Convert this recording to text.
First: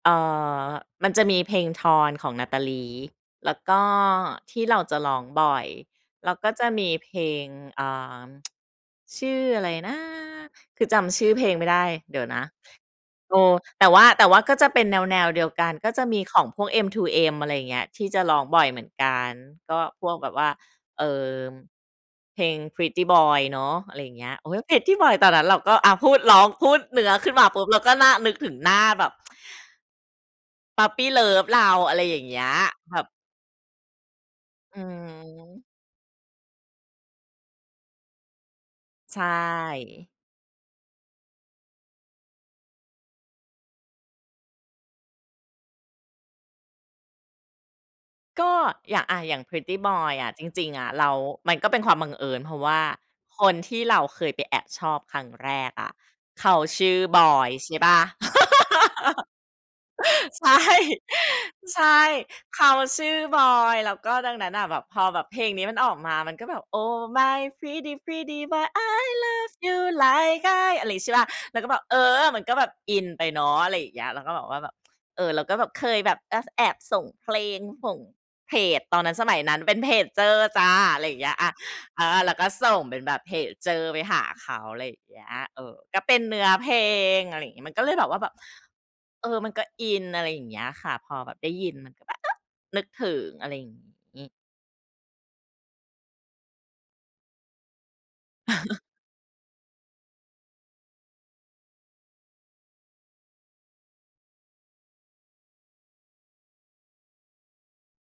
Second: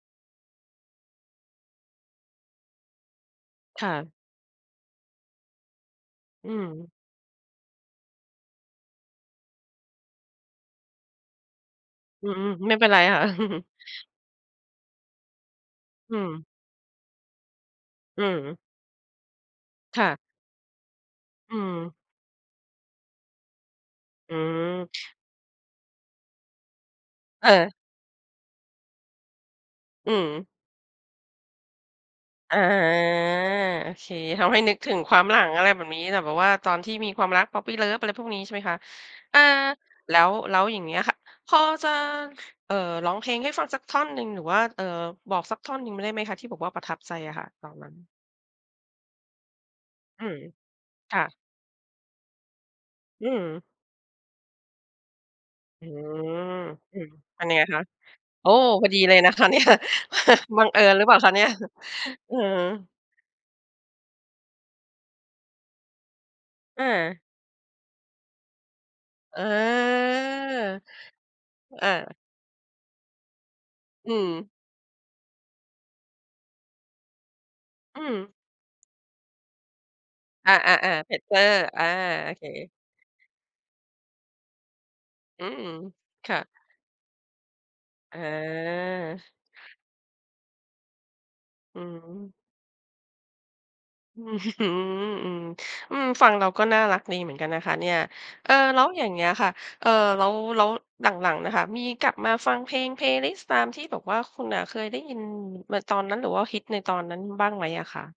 เอ่อ มันจะมีเพลง "Torn" ของ Natalie แล้วก็ค่ะ ที่เราจะร้องบ่อย เรากอื็จะมีม เพลง อ่า ชื่ออะไรนะ คือจำชื่อเพลงไม่ได้ เดี๋อยวืนะ ม ๆ ไม่เป็นไรค่ะ เออ แต่ว่า แต่ว่าก็จะเป็นแนว ๆ เดียวกัน ก็จะอืมีขม องพวก M2M อะไรอย่างเงี้ย ที่จอะืร้องบม ่อยเหมือนกัน ก็คพ่วะ กแบบว่า เอ่อ อืม เพลง "Pretty Boy" เนาะ อะไรอย่างเงี้อย ืโอ๊ย Pretty Boy ม ตอนนั้นเราก็ อา พูดร้อง พูดเนื้อขึ้นมาเปุ๊บ ออ เราก็หน้า นึกถึงหน้าแบบ อืม Puppy Love เรา อะไรอย่างเงี้ย อ๋อ แบบ โอเค ทำให้นึอกืถึงความหลัง อม ะไรแบบนี้ แหล่ แบบว่าตอนที่มีความรัก Poppy Love อะไรพวกนี้ ใช่ไหมคะ ใชเออ ่ แล้ว แล้วอย่างเงี้ยค่ะ พอจะ เอ่อ ร้องเพลงให้ฟังสักท่อนหนึ่ง หรือว่า เอ่อ บอกสักท่อนหนึ่งมได้ไหมคะ? ที่บอกว่าประทับใจอะค่ะ ตอนนั้น ก็อย่าง อะ อย่าง Pretty Boy ออืะ ม จริง ๆ อะเรา ค่ะ มันก็เป็นความบังเอิญ เพราะว่าอืคนม ที่เราเคยไปแอบชอบครั้งแรกออือ ะ เขาชื่ออืม บอยังย ไงอใะชค่ะ เปล่า โอ้ พอดีเลยนะคะ เนี่ย ใช่ บังเอิญหรือเปล่าคะเนี่ย ใช่ อือ เขาชื่อบอย แล้วก็ดังนั้นน่ะ แบบพอแบบเพลงนี้มันออกมา มันก็แบบ อOh า my pretty pretty boy I เออ love you like I อะไรงี้ ใช่เปล่า เราก็แบบ อเอา อ มันก็แบบอินไปเนาะ อะไรอย่างเงี้อืย แล้วก็แบม บว่าแบบ เออ เราก็แบบเคยแบบ อ ส แอบส่งเพลง ส่องืม เพจ ตอนนั้น สมัยนั้นเป็นเพจเจอร์อา จ้ะ อะๆ ไๆ รเพอย่างจเงีเจ้ย ออา ร์ อา เออ โแอล้วเค ก็ส่งเป็นแบบเพจเจอร์ไปหาเขา อะไรอย่างเงี้ย อืเอม อ ก็เป็นคเน่ืะ ้อเพลง อะไรอย่างงี้ มันก็เลยแบบว่าแบบ อเอา อ มันก็อิน อะไรอย่างเงี้ยค่ะ พอแบบได้ยินอืมอันก็ฮแบบ เอึ อ นึกถึง อะไรอย่างองื้ี้ อฮือ อือ อืม ฟังแล้ว ก็น่ารักดีเหมือนกันนะคะเนี่ย เออ แล้วอย่างเงี้ยค่ะ เอ่อ แล้ว แล้วหลัง ๆ อะค่ะ มีกลับมาฟังเพลง Playlist ตามที่แบบว่าคุณน่ะเคยได้ยิน ม ตอนนั้น หรือว่าฮิตในตอนนั้นบ้างไหมอะคะ?